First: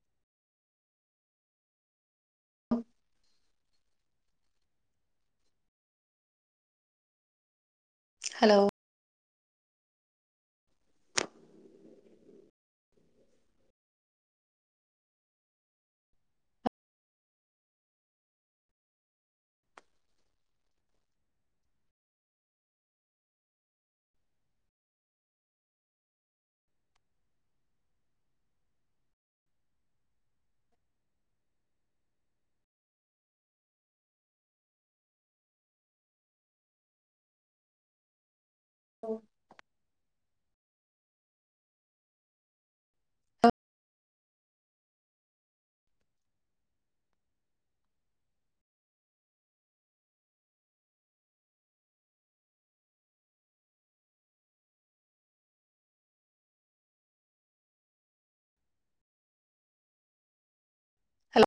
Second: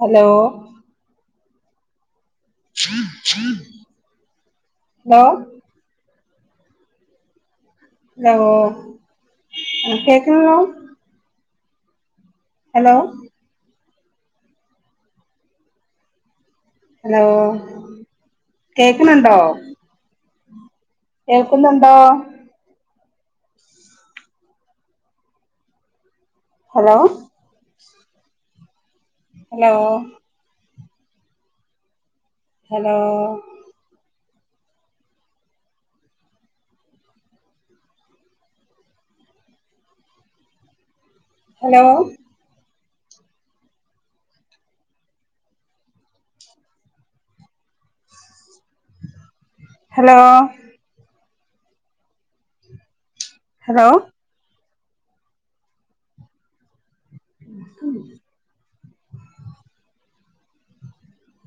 Hello hello hello ആ കേകണില്ലാ hello hello കേക്ക്ണണ്ടോ? കേൾക്കുന്നുണ്ടോ? Hello hello hello law hello hello hello hello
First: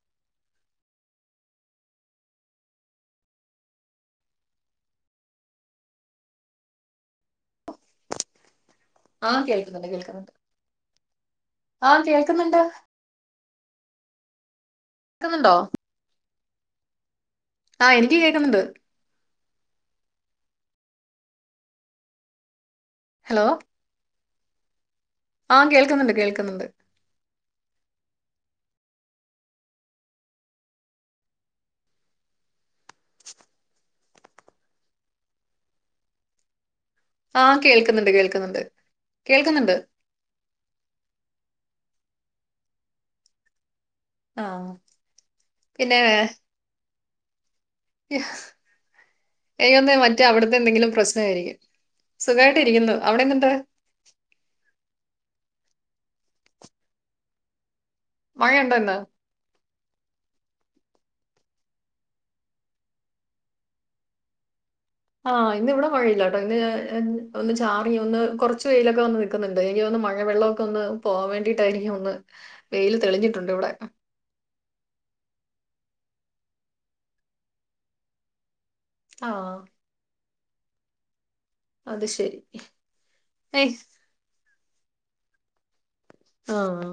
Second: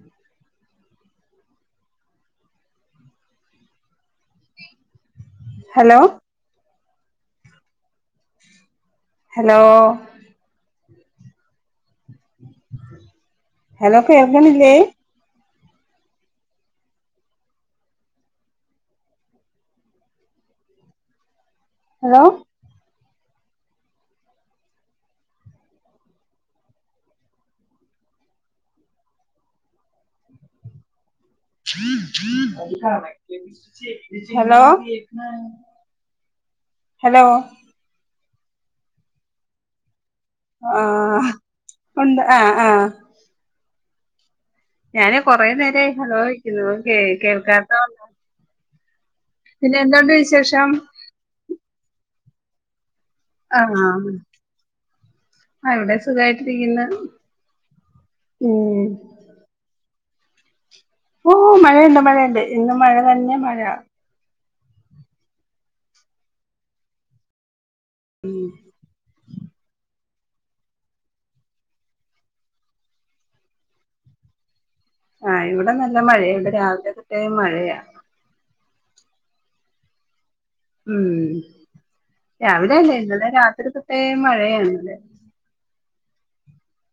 hello ആഹ് ഹലോ കേൾക്കുന്നുണ്ട് കേൾക്കുന്നുണ്ട് ആഹ് കേൾക്ന്ന്ണ്ട്. ഹലോ കേൾക്ണില്ലേ. കേക്കുന്നുണ്ടോ? ആഹ് എനിക്ക് കേക്ക്ന്ന്ണ്ട്. ഹലോ ഹലോ ആഹ് കേൾക്കുന്നുണ്ട് കേൾക്കുന്നുണ്ട്. ഹലോ ഹലോ ആഹ് കേൾക്കുന്നുണ്ട് കേൾക്കുന്നുണ്ട് കേൾക്കുന്നുണ്ട്. ആഹ് ഉണ്ട് ആഹ് ആഹ്. ആഹ്. ഞാന് കുറേ നേരയി പിന്നെ ഹലോ വിളിക്കുന്നു കേ കേൾക്കാത്ത പിന്നെ ഏഹ് എന്തുണ്ട് മറ്റേ അവിടത്തെ വിശേഷം എന്തെങ്കിലും പ്രശ്നായിരിക്കും. സുഖായിട്ട് ഇരിക്കുന്നു. അവിടെ എന്തുണ്ട് ആഹ് ഇവിടെ സുഖായിട്ടിരിക്ക്ന്ന്. മഴയുണ്ടൊ ഇന്ന്. ഓഹ് മഴയുണ്ട് മഴയുണ്ട് ഇന്ന് മഴ തന്നെ മഴ. ആഹ് ഇന്ന് ഇവിടെ മഴയില്ലാട്ടോ ഇന്ന് ഒന്ന് ചാറി ഒന്ന് കൊർച്ച് വെയിലൊക്കെ വന്ന്. ക്കുന്നുണ്ട് എനിക്ക് തോന്നുന്ന് മഴവെള്ളമൊക്കെ ഒന്ന് പോവാൻ വേണ്ടീട്ടായിരിക്കും ഒന്ന് വെയിൽ തെളിഞ്ഞിട്ടുണ്ട് ഇവിടെ. ആഹ് ഇവിടെ നല്ല മഴയുണ്ട് രാവിലെ തൊട്ടേ മഴയാ. ആഹ്. ഉം അത് ശരി രാവിലെ അല്ലേ ഇന്നലെ രാത്രി ഏയ് തൊട്ടേ മഴയാണിവിടെ. ആഹ്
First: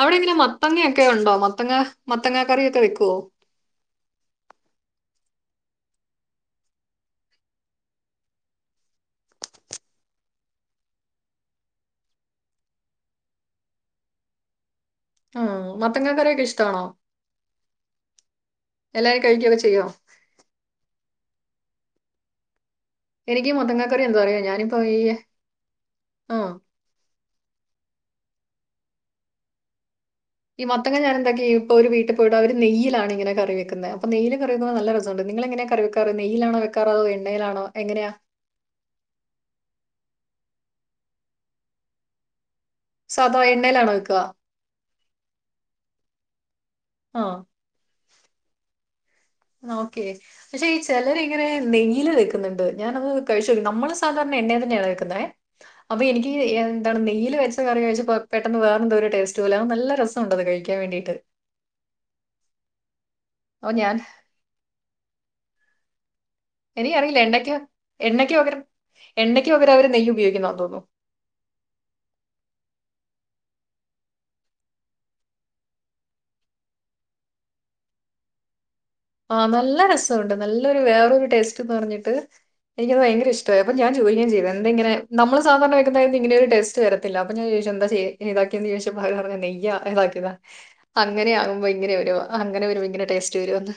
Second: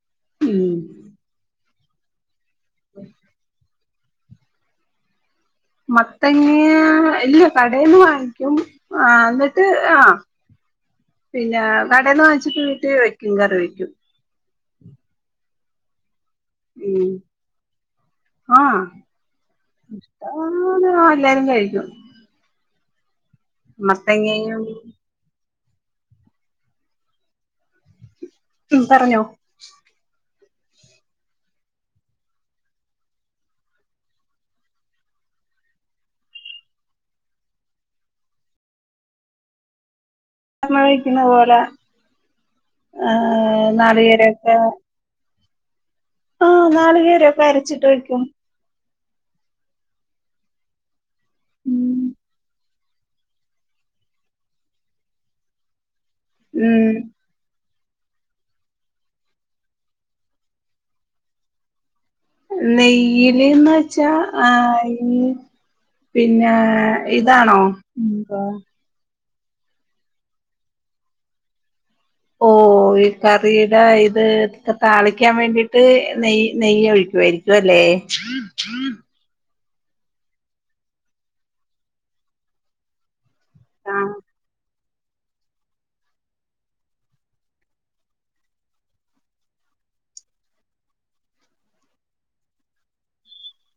അവിടെ എങ്ങനെ ഉം മത്തങ്ങ ഒക്കെ ഉണ്ടോ മത്തങ്ങ മത്തങ്ങ കറിയൊക്കെ വെക്കോ? മത്തങ്ങാ ഇല്ല കടയിന്ന് വാങ്ങിക്കും ആഹ് ഇന്നിട്ട് ആഹ് പിന്നെ കടേന്ന് വാങ്ങിച്ചിട്ട് വീട്ടീ വയ്ക്കും കറി വെയ്ക്കും. ആഹ് മത്തങ്ങാ ക്കറിയൊക്കെ ഇഷ്ടാണോ ഉം ആഹ് എല്ലാരും കഴിക്കൊക്കെ ചെയ്യോ. ആഹ് എല്ലാരും കഴിക്കും. എനിക്ക് മത്തങ്ങക്കറി എന്തുവാ അറിയോ മത്തങ്ങയും ഞാനിപ്പോ ഈ ആഹ് ഉം പറഞ്ഞോ. ഈ മത്തങ്ങ ഞാനെന്താക്കി ഇപ്പോ ഒരു വീട്ടീ പോയിട്ട് അവര് നെയ്യിലാണ് ഇങ്ങനെ കറി വക്കുന്നത് അപ്പ നെയ്യില് കറി വെക്കുമ്പോ നല്ല രസണ്ട് നിങ്ങളെങ്ങനെ കറി വക്കുന്നത്? നെയ്യിലാണോ വെക്കാർ അതോ എണ്ണയിലാണോ എങ്ങനെയാ? [unintelligible] വിക്കുന്ന പോലെ സാധാ ഏഹ് എണ്ണയിലാണോ വെക്കുക നാളികേരൊക്കെ. ആഹ് ആ നാളികേരൊക്കെ അരച്ചിട്ട് വയ്ക്കും. ഓക്കെ പക്ഷെ ഈ ചെലര് ഇങ്ങനെ ഉം നെയ്യില് വെക്കുന്നുണ്ട് ഞാനത്. കഴിച്ച് നോക്കി നമ്മള് സാധാരണ എണ്ണേ തന്നേണ് വെക്കുന്നേ അപ്പൊ എനിക്ക് ഉം എന്താണ് നെയ്യില് വെ ച്ച കറി കഴിച്ചപ്പോ പെട്ടെന്ന് വേറെന്തോരു ടേസ്റ്റ് പോലെ അഹ് നല്ല രസംണ്ടത് കഴിക്കാൻ വേണ്ടീട്ട് അപ്പൊ നെയ്യില്ന്ന് ഞാൻ വെച്ചാ ആ ഈ പിന്നെ എനിക്കറിയില്ല ഇതാണോ എന്താ എണ്ണക്ക് പകരം അവര് നെയ്യുപയോഗിക്കുന്നാന്ന് തോന്നുന്നു ഓഹ് ഓഹ് ഈ കറീടെ ഇത് ഒക്കെ താളിക്കാൻ വേണ്ടീട്ട് നെയ്യ് നെയ്യ് ഒഴിക്കുവായിരിക് സുഖല്ലേ ആഹ് നല്ല രസൊണ്ട് നല്ലൊരു വേറൊരു ടേസ്റ്റ് പറഞ്ഞിട്ട് എനിക്കത് ഭയങ്കര ഇഷ്ടായി അപ്പ ഞാൻ ആഹ് ചോദിക്കേം ചെയ്ത് എന്തെങ്ങെനെ നമ്മള് സധാരണ വെക്കന്നേനു ഇങ്ങനൊരു ടേസ്റ്റ് വര ത്തില്ല അപ്പൊ ഞാൻ ചോയ്ച്ചു എന്താചെയ്യേ ഇതെക്കിയെന്നോയ്ച്ചപ്പോ അവര് പറഞ്ഞ് നെയ്യാ ഇതാക്കിയതാ അങ്ങനെയാവുമ്പോ ഇങ്ങനെ വെരും അങ്ങനെ വെരുമ്പോ ഇങ്ങനെ ടേസ്റ്റ് വെരും എന്ന്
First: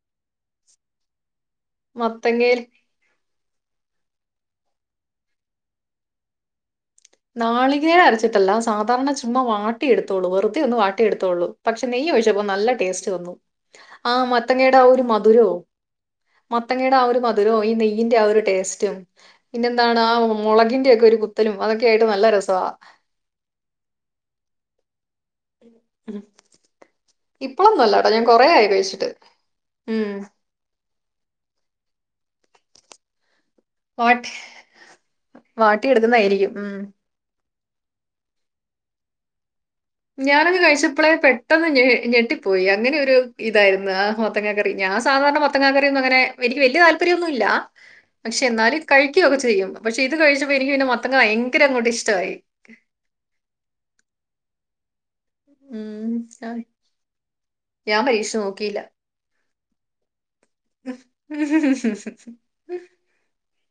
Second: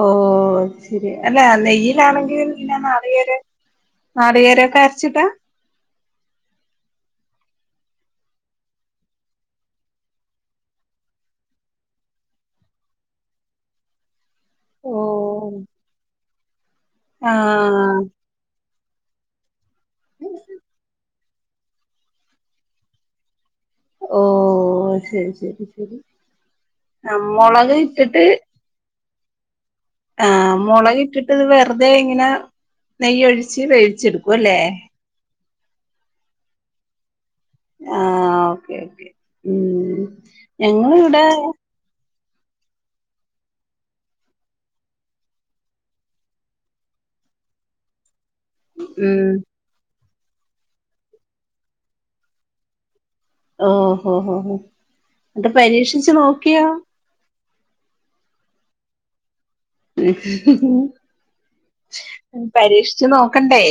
ഓഹ് അഹ് ശെരി അല്ല നെയ്യിലാണെങ്കിൽ മത്തങ്ങയിൽ പിന്നെ [unintelligible] നാളികേരൊക്കെ അരച്ചിട്ടാ നാളികേരം അരച്ചിട്ടല്ല സാധാരണ ചുമ്മാ വാട്ടിയെടുത്തോളൂ വെറുതെ ഒന്ന് വാട്ടിയെടുത്തെഒള്ളൂ പക്ഷെ നെയ്യൊഴിച്ചപ്പോ നല്ല ടേസ്റ്റ് വന്നു ആ മത്തങ്ങേടെ ആ ഒരു ഓഹ് മധുരോം മത്തങ്ങേടെ ആ ഒരു മധുരോം ഈ ആഹ് നെയ്യിന്റെ ആ ഒരു ടേസ്റ്റും പിന്നെന്താണ് ആ മൊളകിന്റോക്കെ ഒരു കുത്തലും അതൊക്കെയായിട്ട് നല്ല രസവാ ഓ ശരി ശരി ശരി ആഹ് മൊളക് ഇപ്പളൊന്നും അല്ലാട്ടോ ഞാൻ ഇട്ടിട്ട് കൊറെയായി കഴിച്ചിട്ട് ഉം ആ മുളകിട്ടിട്ട് ഇത് വെറുതെ ഇങ്ങനെ നെയ്യൊഴിച്ച് വേവിച്ചെടുക്കും അല്ലേ വാട്ടിയെടുക്കുന്നേയേരിക്കും ഉം ആ ഓക്കെ ഓക്കേ ഉം ഞാനത് കഴിച്ചപ്പളെ ഞങ്ങളിവിടെ പെട്ടെന്ന് ഞെ ഞെട്ടി പോയി അങ്ങനെരു ഇതായിരുന്നു ആ മത്തങ്ങാക്കറി ഞാൻ സാധാരണ മത്തങ്ങാ കറിയൊന്നും അങ്ങനെ എനിക്ക് വല്ല്യ താല്പര്യന്നും ഇല്ലാ പക്ഷെ എന്നാലും ഉം കഴിക്കൊക്കെ ചെയ്യും പക്ഷെ ഇത് കഴിച്ചപ്പോ എനിക്ക് പിന്നെ മത്തങ്ങ ഭയങ്കര അങ്ങോട്ട് ഇഷ്ടായി ഓഹ് ഹോ ഹോ എന്നിട്ട് പരീക്ഷിച്ച് ഉം ആ നോക്കിയോ ഞാൻ പരീക്ഷു നോക്കീല്ല പരീക്ഷിച്ചു നോക്കണ്ടേ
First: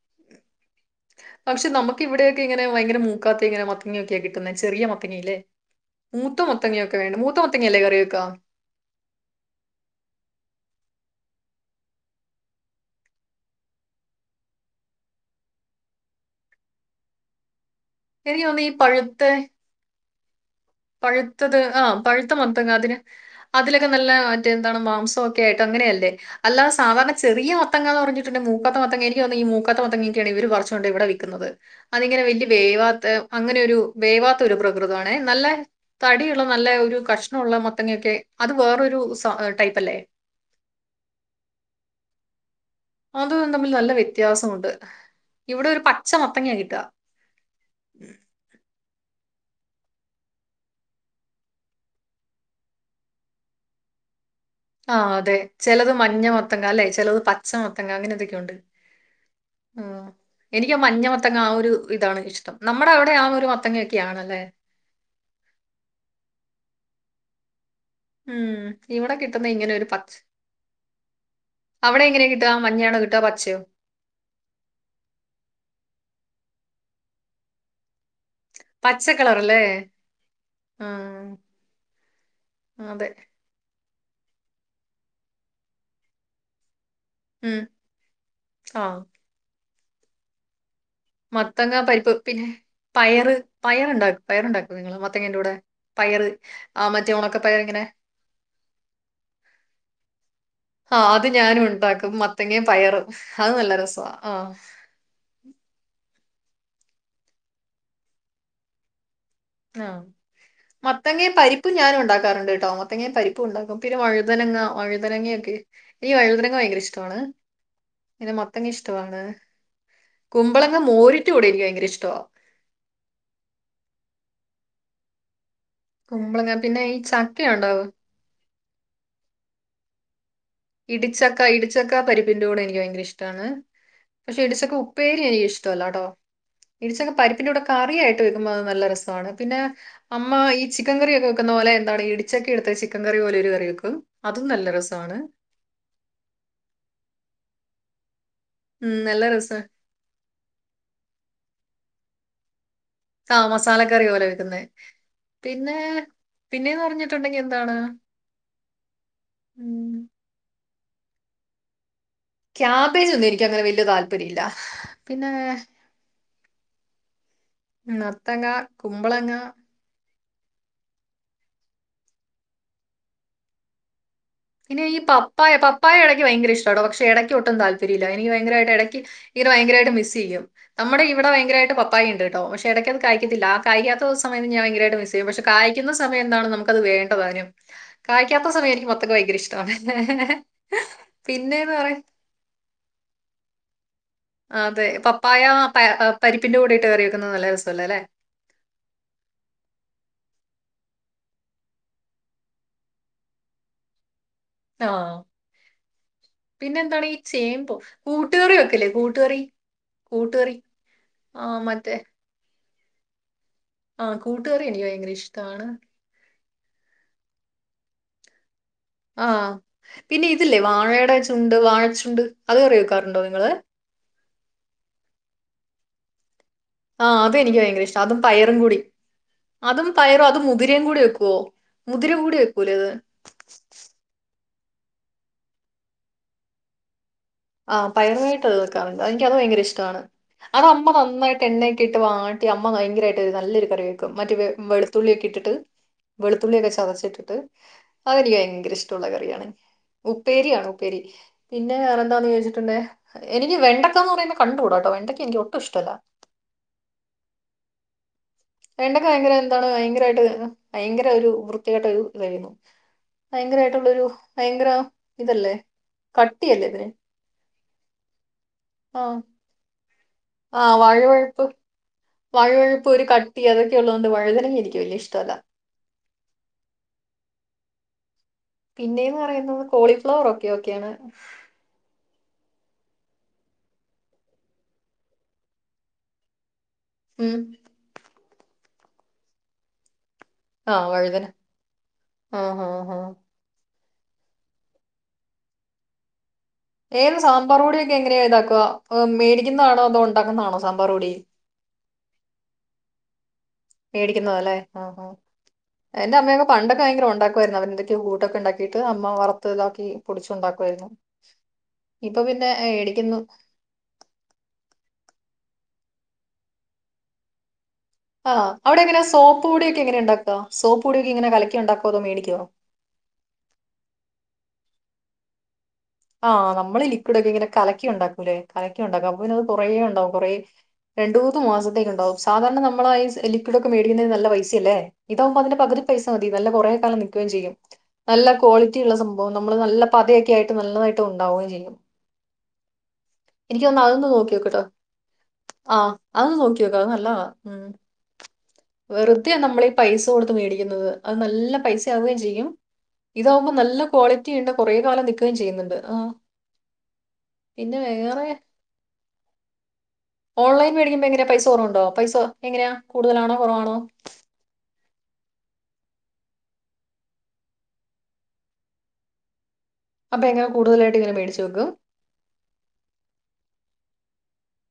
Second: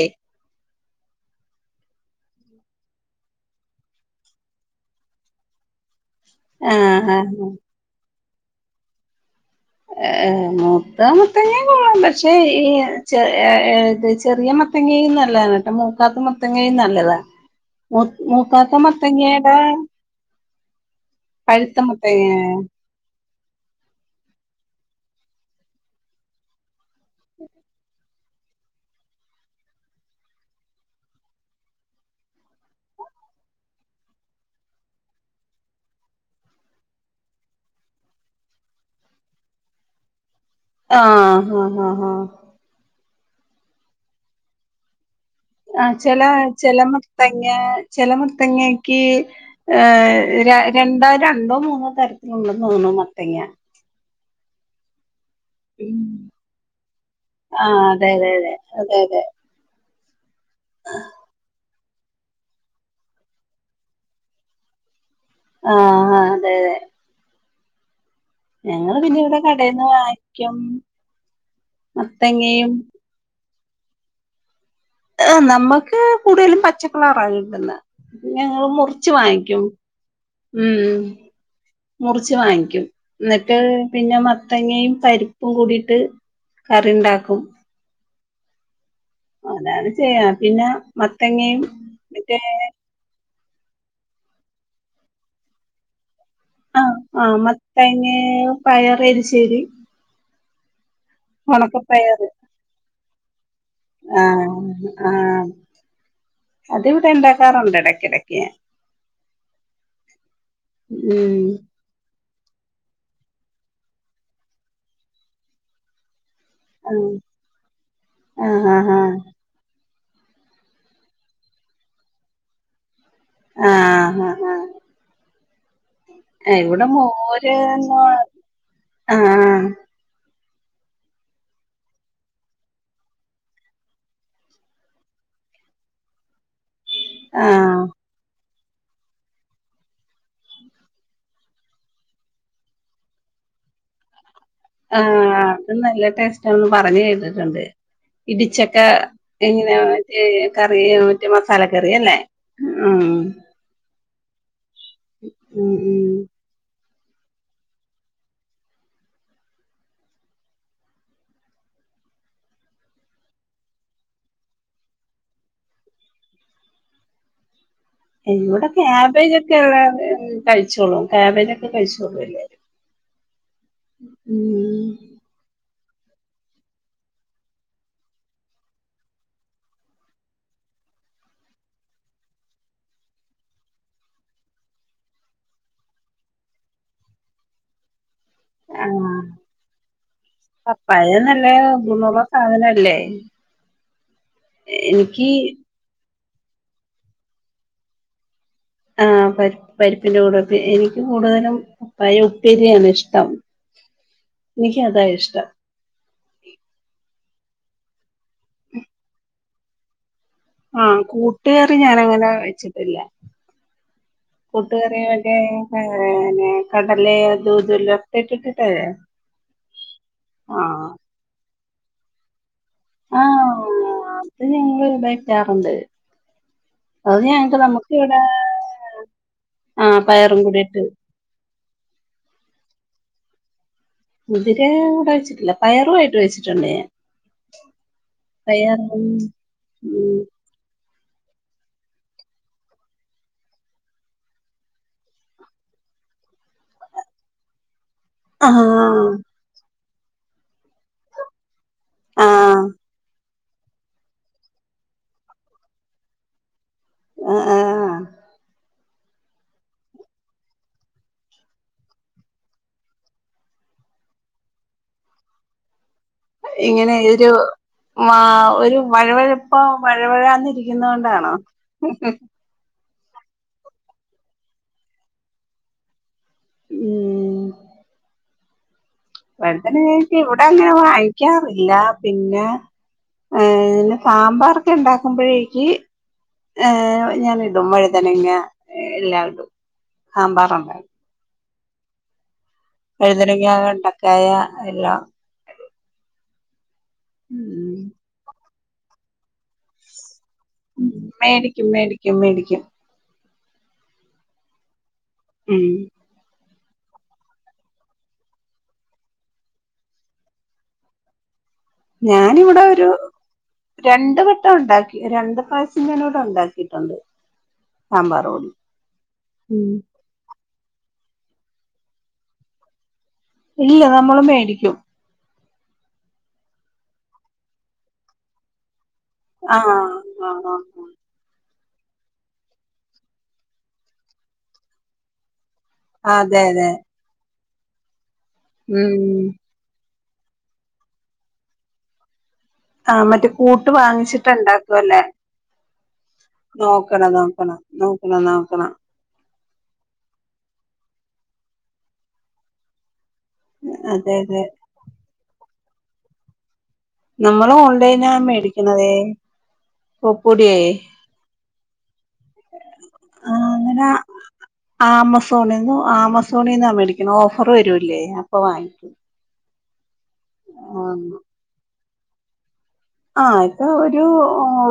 പക്ഷെ നമുക്ക് ഇവിടെയൊക്കെ ഇങ്ങനെ ഭയങ്കര മൂക്കാത്തെ ഇങ്ങനെ മത്തങ്ങയൊക്കെയാ കിട്ടുന്നേ ചെറിയ മത്തങ്ങയില്ലേ മൂത്ത മത്തങ്ങയൊക്കെ ആഹ് വേണം മൂത്ത ആഹ് മത്തങ്ങയല്ലേ കറി വെക്കാ ഏ മൂത്ത മത്തങ്ങേം കൊള്ളാം പക്ഷെ ഈ ചെ ഏ ത് ചെറിയ മത്ത ത്തങ്ങയും നല്ലാണ് ട്ടോ മൂക്കാത്ത മുത്തങ്ങയും നല്ലതാ മുത് എനിക്ക് തോന്നുന്നു ഈ മുക്കാത്ത പഴുത്ത മത്തങ്ങേടേ പഴുത്തത് ആ പഴുത്ത മത്തങ്ങ അതിന് അതിലൊക്കെ നല്ല മറ്റേ എന്താണ് മാംസൊക്കെയായിട്ട് അങ്ങനെയല്ലേ അല്ലാ സാധാരണ ചെറിയ മത്തങ്ങാന്ന് പറഞ്ഞിട്ടുണ്ട് മൂക്കാത്ത മത്തങ്ങെനിക്ക് തോന്നുന്നു ഈ മൂക്കത്ത മത്തങ്ങെക്കേണ് ഇവര് പറച്ചുകൊണ്ടൊയ് ഇവിടെ വിക്കുന്നത് അതിങ്ങനെ വല്യ വേവാത്തെ അങ്ങനെയൊരു വേവാത്ത ഒരു പ്രകൃതാണേ നല്ലെ കടിയുള്ള നല്ല ഒരു കഷ്ണൊള്ള മത്തങ്ങയൊക്കെ അത് വേറൊരു സ ടൈപ്പല്ലേ ആഹ് ഹാ ഹാ ഹാ അതുതും തമ്മിൽ നല്ല വ്യത്യാസമുണ്ട് ഇവിടെ ഒരു ആ പച്ച ചെല മത്തങ്ങ ചെല കിട്ടുക മത്തങ്ങ ചെല മത്തങ്ങെക്ക് ഏഹ് ര രണ്ടോ രണ്ടോ മൂന്നോ തരത്തിലുണ്ടെന്നു തോന്നുണു മത്തങ്ങ ആ അതെ ചെലത് മഞ്ഞ മത്തങ്ങ അല്ലെ ചെലത് പച്ച ആഹ് മൊത്തങ്ങ അതെ അതെ അങ്ങനെന്തൊക്കെയുണ്ട് അതെ അതെ അതെ ആഹ് എനിക്ക് ആ മഞ്ഞ മത്തങ്ങ ആ ഒരു ഇതാണ് ഇഷ്ടം നമ്മുടെ അവിടെ ആ ഒരു മത്തങ്ങ ഒക്കെയാണല്ലെ ആ ആ അതെ അതെ ഉം ഞങ്ങള് ഇവടെ പിന്നെ ഇവിടെ കിട്ടുന്നേ ഇങ്ങനെ കടേന്ന് ഒരു പച്ച് വാങ്ങിക്കും അവടെ എങ്ങനെയാ കിട്ടാ മത്തങ്ങയും മഞ്ഞയാണൊ കി ട്ടാ പച്ചയൊ ഏഹ് നമ്മക്ക് കൂടുതലും പച്ചക്കളാറാ കിട്ടുന്നേ പിന്നെ ഞങ്ങള് പച്ച മുറിച്ച് കളറല്ലേ വാങ്ങിക്കും ഉം മുറിച്ച് വാങ്ങിക്കും അതെ എന്നി ട്ട് പിന്നെ മത്തങ്ങയും പരിപ്പും കൂടിട്ട് കറിണ്ടാക്കും ഉം ആഹ് അതാണ് ചെയ്യാ പിന്നെ മത്തങ്ങയും മത്തങ്ങ പരിപ്പ് മറ്റേ പിന്നെ പയറ് പയറ്ണ്ടാ പയറ്ണ്ടാക്കോ നിങ്ങള് മത്തങ്ങേന്റെ കൂടെ പയറ് ആഹ് മറ്റേ ഉണക്കെ പയറ് ഇങ്ങനെ ഏഹ് പയർ എരിശേരി ആഹ് അത് ഞാനും ഉണ്ടാക്കും ഒണക്കപ്പയറ് മത്തങ്ങയും പയറും അത് നല്ല രസവാ ആഹ് ആം അതിവിടെ ഇണ്ടാക്കാറൊണ്ട് എടയ്ക്കെടയ്ക്ക്. ആ മത്തങ്ങേം ഉം പരിപ്പും ഞാന് ഒണ്ടാക്കാറുണ്ട്ട്ടോ. മത്തങ്ങേ പരിപ്പും ഒണ്ടാക്കും പിന്നെ വഴുതനങ്ങ വഴുതനങ്ങെയൊക്കെ എനിക്ക് വഴുതനങ്ങ ഭയങ്കര ഇഷ്ടവാണ് പിന്നെ മത്തങ്ങ ആഹ് ആഹ് ആഹ് ആഹ് ഇഷ്ടവാണ്. കുമ്പളങ്ങ മോരിന്റെ കൂടെ എനിക്ക് ഭയങ്കര ഇഷ്ടവാ ആഹ് ഹ ഹ കുമ്പളങ്ങ പിന്നെ ഇവിടെ ഈ ചക്ക മോര് ഉണ്ടാവും ആ ആ ഇടിച്ചക്ക ഇടിച്ചക്ക പരിപ്പിന്റെ കൂടെ എനിക്ക് ഭയങ്കര ഇഷ്ടവാണ്. പക്ഷെ ഇടിച്ചക്ക ഉപ്പേരി എനിക്കിഷ്ടവല്ലാട്ടോ ഇടിച്ചക്ക പരിപ്പിന്റെ കൂടെ ആഹ് കറിയായിട്ട് വെക്കുമ്പോ അത് നല്ല രസവാണ് പിന്നെ അമ്മ ഈ ചിക്കൻ കറിയൊക്കെ വെക്കുന്നപോലെ എന്താണ് ഇടിച്ചക്കയെടുത്ത് ചിക്കൻ കറി പോലെ ഒരു കറിവെക്കും അതും നല്ല രസമാണ് ആഹ് അതും നല്ല ടേസ്റ്റാന്ന് പറഞ്ഞുകേട്ടിട്ടൊണ്ട് ഇടിച്ച ക്ക ഉം, നല്ല രസം എങ്ങനെയാ മറ്റേ കറി മറ്റേ മസാലക്കറിയല്ലേ ഉം ആ മസാലക്കറി പോലെ വെക്കുന്നെ പിന്നെ ഉം ഉം പിന്നേന്ന് പറഞ്ഞിട്ടൊണ്ടെങ്കി എന്താണ് ഉം. ക്യാബേജൊന്നും എനിക്കങ്ങനെ വല്ല്യ താല്പര്യമില്ലാ പിന്നെ [inaudible] നത്തങ്ങ ഇവിടെ കുമ്പളങ്ങ ക്യാബേജൊക്കെയൊള്ള കഴിച്ചോളും ക്യാബേജൊക്കെ കഴിച്ചോളും. പിന്നെ ഉം ഈ പപ്പായ പപ്പായ എടയ്ക്ക് ഭയങ്കര ഇഷ്ടാട്ടോ പക്ഷെ എടയ്ക്ക് ഒട്ടും താല്പര്യവില്ലാ എനിക്ക് ഭയങ്കരായിട്ട് എടയ്ക്ക്. ഇത് ഭയങ്കരായിട്ട് മിസ്സെയ്യും. നമ്മടെ ഇവിടെ ഭയങ്കരായിട്ട് പപ്പായ ഇണ്ട്ട്ടോ പക്ഷെ ഇടയ്ക്കത് കായ്ക്കത്തില്ലാ ആ കായ്ക്കാത്തൊ സമയം ഞാൻ ഭയരായിട്ട് മിസ്സെ യ്യും പക്ഷെ കായ്ക്കുന്ന സമയം എന്താണ് നമുക്കത് വേണ്ടതാനും. കായ്ക്കാത്ത സമയം ആ എനിക്ക് മത്തങ്ങ ഭയങ്കര ഇഷ്ടവാണേ പിന്നേന്ന് പറയാ അങ്ങനെയല്ലേ അതെ പപ്പായ പ പരിപ്പിന്റെ കൂടെയിട്ട് കറി വെക്കുന്നത് നല്ല രസവല്ലെലേ ആ പരിപ്പ് പരിപ്പിന്റെ കൂടെ എനിക്ക് കൂടുതലും പയ ഉപ്പേരിയാണ് ഇഷ്ടം. [inaudible] എനിക്കതാ ഇഷ്ടം. പിന്നെ എന്താണീ ചേമ്പോ കൂട്ടുകറി വെക്കില്ലേ കൂട്ടുകറി കൂട്ടുകറി ആ ആ കൂട്ടുകറി മറ്റേ ഞാനങ്ങനെ വെച്ചിട്ടില്ല. ആ എനിക്ക് കൂട്ടുകറി ഭയങ്കര മറ്റേ ഇഷ്ടമാണ് പയ പിന്നെ കടലയോ അതുഇതുവെല്ലാവൊക്കെ ഇട്ടിട്ടല്ലേ. ആഹ് പിന്നെ ഇതില്ലേ വാഴയുടെ ചുണ്ട് വാഴച്ചുണ്ട് അതുകറി വെക്കാറുണ്ടോ ആ നിങ്ങള് അത് ഞങ്ങള് വെക്കാറുണ്ട് ആ അതെനിക്ക് ഭയങ്കര ഇഷ്ടാ അതും ഇവിടെ പയറും കൂടി അതും പയറും അതും മുതിരയും കൂടി വെക്കുവോ. മുതിരകൂടി വെക്കൂലേ അത്. മുതിരകൂടെ വെച്ചിട്ടില്ല പയറുവായിട്ട് വെച്ചിട്ടൊണ്ട് ഞാൻ. ആ പയറുവായിട്ടത് വെക്കാറൊണ്ട് പയറും അതെനിക്കത് ഭയങ്കര ഇഷ്ടവാണ്. ഉം അത് അമ്മ നന്നായിട്ട് എണ്ണയെക്കെയിട്ട് വാട്ടി അമ്മ ഭയങ്കരായിട്ട് നല്ലൊരു കറി വെക്കും മറ്റെ വെ വെളു ത്തുള്ളിയൊക്കെ ഇട്ടിട്ട് വെളുത്തുള്ളിയൊക്കെ ചതച്ചിട്ടിട്ട്. അതെനിക്ക് ആ ഭയങ്കര ഇഷ്ടൊള്ള കറിയാണ് ഉപ്പേരിയാണ് ഉപ്പേരി പിന്നെ ആ എന്താന്ന് ചോദിച്ചിട്ടുണ്ടെ എനിക്ക് വെണ്ടക്കാന്ന് പറയുന്നത് കണ്ടുകൂടാട്ടോ വെണ്ടക്കാ എനിക്ക് ഒട്ടും ഇഷ്ടവല്ല. ആ ആ [unintelligible] ഭയങ്കര എന്താണ് ഭയങ്കരമായിട്ട് ഭയങ്കര ഒരു വൃത്തികട്ട ഒരു ഇതായിരുന്നു ഭയങ്കരയിട്ടുള്ളൊരു ഭയങ്കര ഇതല്ലേ കട്ടിയല്ലേ ഇതിന് ഇങ്ങനെ ആ ഒരു ആ മഴവഴപ്പ മഴവഴ ആ വഴുവഴുപ്പ് [unintelligible] വഴുവഴുപ്പ് ഒരു കട്ടി അതൊക്കെയള്ളത് കൊണ്ട് വഴതന വലിയ ഇഷ്ടമല്ല ഉം പിന്നേം [unintelligible] ക ഇവിടെ അങ്ങനെ വാങ്ങിക്കാം പിന്നെ സാമ്പാറൊക്കെ ഇണ്ടാക്കുമ്പോഴേക്ക് ഏ ഞാൻ ഉം ഇടും വഴുതനങ്ങ എല്ലാഇടും ആഹ് വഴുതന ആഹ് ആഹ് വഴുതന്നങ്ങ വെണ്ടക്കായ എല്ലാം ഏത് സാമ്പാർ ഉം പൊടിയൊക്കെ എങ്ങനെയാണ് ഇണ്ടാക്ക മേടിക്കുന്നതാണോ അതോ ഇണ്ടാക്കുന്നാണോ സാമ്പാർ പൊടി മേടിക്കും മേടിക്കും മേടിക്കും മേടിക്കുന്നതോ അല്ലെ ആഹഹ ഉം എന്റെ അമ്മയൊകെ പണ്ടൊക്കെ ഭയങ്കര ഇണ്ടായിരുന്നു അവര് എന്തൊക്കെ കൂട്ടൊക്കെ ഇണ്ടാക്കിട്ട്മ്മ വറുത്ത് ഇതാക്കി പൊടിച്ച് ഉണ്ടാക്കുവായിരുന്നു ഇപ്പൊ പിന്നെ ഞാനിവിടെ ഒരു എടിക്കുന്നു രണ്ട് വട്ടം ഉണ്ടാക്കി രണ്ട് പായസം ഞാൻ ഇവിടെ ഉണ്ടാക്കിയിട്ടുണ്ട് സാമ്പാർ ആഹ് പൊടി അവിടെ എങ്ങനെ സോപ്പ് ഉം പൊടിയൊക്കെ എങ്ങനാ ഇണ്ടാക്ക സോപ്പ് പൊടിയൊക്കെ ഇങ്ങനെ കലക്കി ഉണ്ടാക്കോ മേടിക്കോ ഇല്ല നമ്മള് മേടിക്കും ആഹ് നമ്മള് ലിക്വിഡ് ഒക്കെ ഇങ്ങനെ കലക്കി ഉണ്ടാക്കൂല്ലേ കലക്കി ഉണ്ടാക്കും അപ്പ പിന്നെ കുറേ ആഹ് ഇണ്ടാവും കുറേ ആഹ് ആഹ് രണ്ടു മൂന്ന് മാസത്തേക്ക് ഇണ്ടാവും സാധാരണ നമ്മളാ ആ ലിക്വിഡ് ഒക്കെ മേടിക്കുന്നതിന് നല്ല പൈസ അല്ലേ ഇതാവുമ്പോ അതിന്റെ പകു പൈസ മതി അതെ നല്ല അതെ കുറേ കാലം നിക്കുകയും ചെയ്യും നല്ല ക്വാളിറ്റി ഉള്ള ഉം സംഭവം നമ്മള് നല്ല പതയൊക്കെ ആയി നല്ലതായിട്ട് ഉണ്ടാവുകയും ചെയ്യും ആഹ് മറ്റേ കൂട്ട് വാങ്ങിച്ചിട്ടാ ഇണ്ടാക്കല്ലേ ആഹ് അത് നോക്കി നോക്ക് അത് നല്ലതാ ഉ എന്നാൽ നോക്കണം വെറുതെയ നമ്മളീ പൈസ കൊടുത്ത് മേടിക്കുന്നത് അത് നല്ല പൈസയാവുകയും ചെയ്യും ഇതാവുമ്പോൾ നല്ല അതെ ക്വാളിറ്റി അതെ ഇണ്ട് കൊറെ കാലം നിക്കയും ചെയ്യ്ന്ന്ണ്ട് ആ നമ്മള് പിന്നെ ഓൺലൈനാ വേറെ മേടിക്കുന്നതേ പൊപ്പൊടിയേ ഓൺലൈൻ മേടിക്കുമ്പോൾ എങ്ങനാ പൈസ കൊറവ്ണ്ടോ പൈസോ എങ്ങനാ ആഹ് അങ്ങനാ ആമസോണിൽ നിന്ന ആമസോണിന്നാ മേടിക്കണേ ഓഫർ വരൂല്ലേ അപ്പൊ വാങ്ങിക്കൂ അപ്പ എങ്ങനെ കൂടുതലായിട്ട് ഇങ്ങെനെ മേടിച്ച് വെയ്ക്കും ആ ഇപ്പൊ ഒരു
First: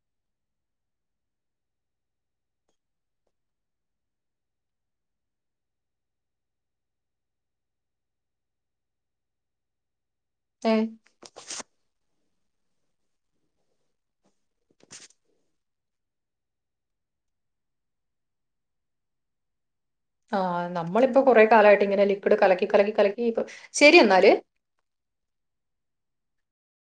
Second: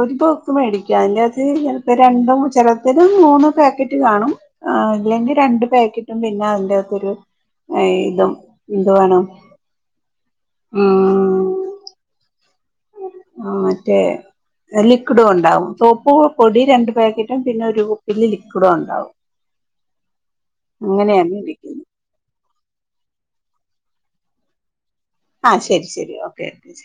ഒരു ബുക്ക്‌ മേടിക്കാം അതിന്റകത്ത് പ്പോ രണ്ടും ചെല അത് മൂന്ന് പാക്കറ്റ് കാണും അല്ലെങ്കിൽ രണ്ട് പാക്കറ്റും പിന്നെ അതിന്റെ അകത്തരു ഇതും എന്തു വേണം തെ ആ മറ്റേ ലിക്വിഡും ഉണ്ടാവും സോപ്പു പൊടി രണ്ട് പാക്കറ്റും പിന്നെ ഒരു കുപ്പി ലിക്വിഡും ഉണ്ടാവും ആഹ് നമ്മളിപ്പോ അങ്ങനെയാണ് കൊറെ കാലമായിട്ട് ഇരിക്കുന്നത് ഇങ്ങനെ ലിക്വിഡ് കലക്കി കലക്കി കലക്കി ശരി എന്നാല് ആഹ് ശരി ശരി ഓക്കെ ഓക്കെ ശരി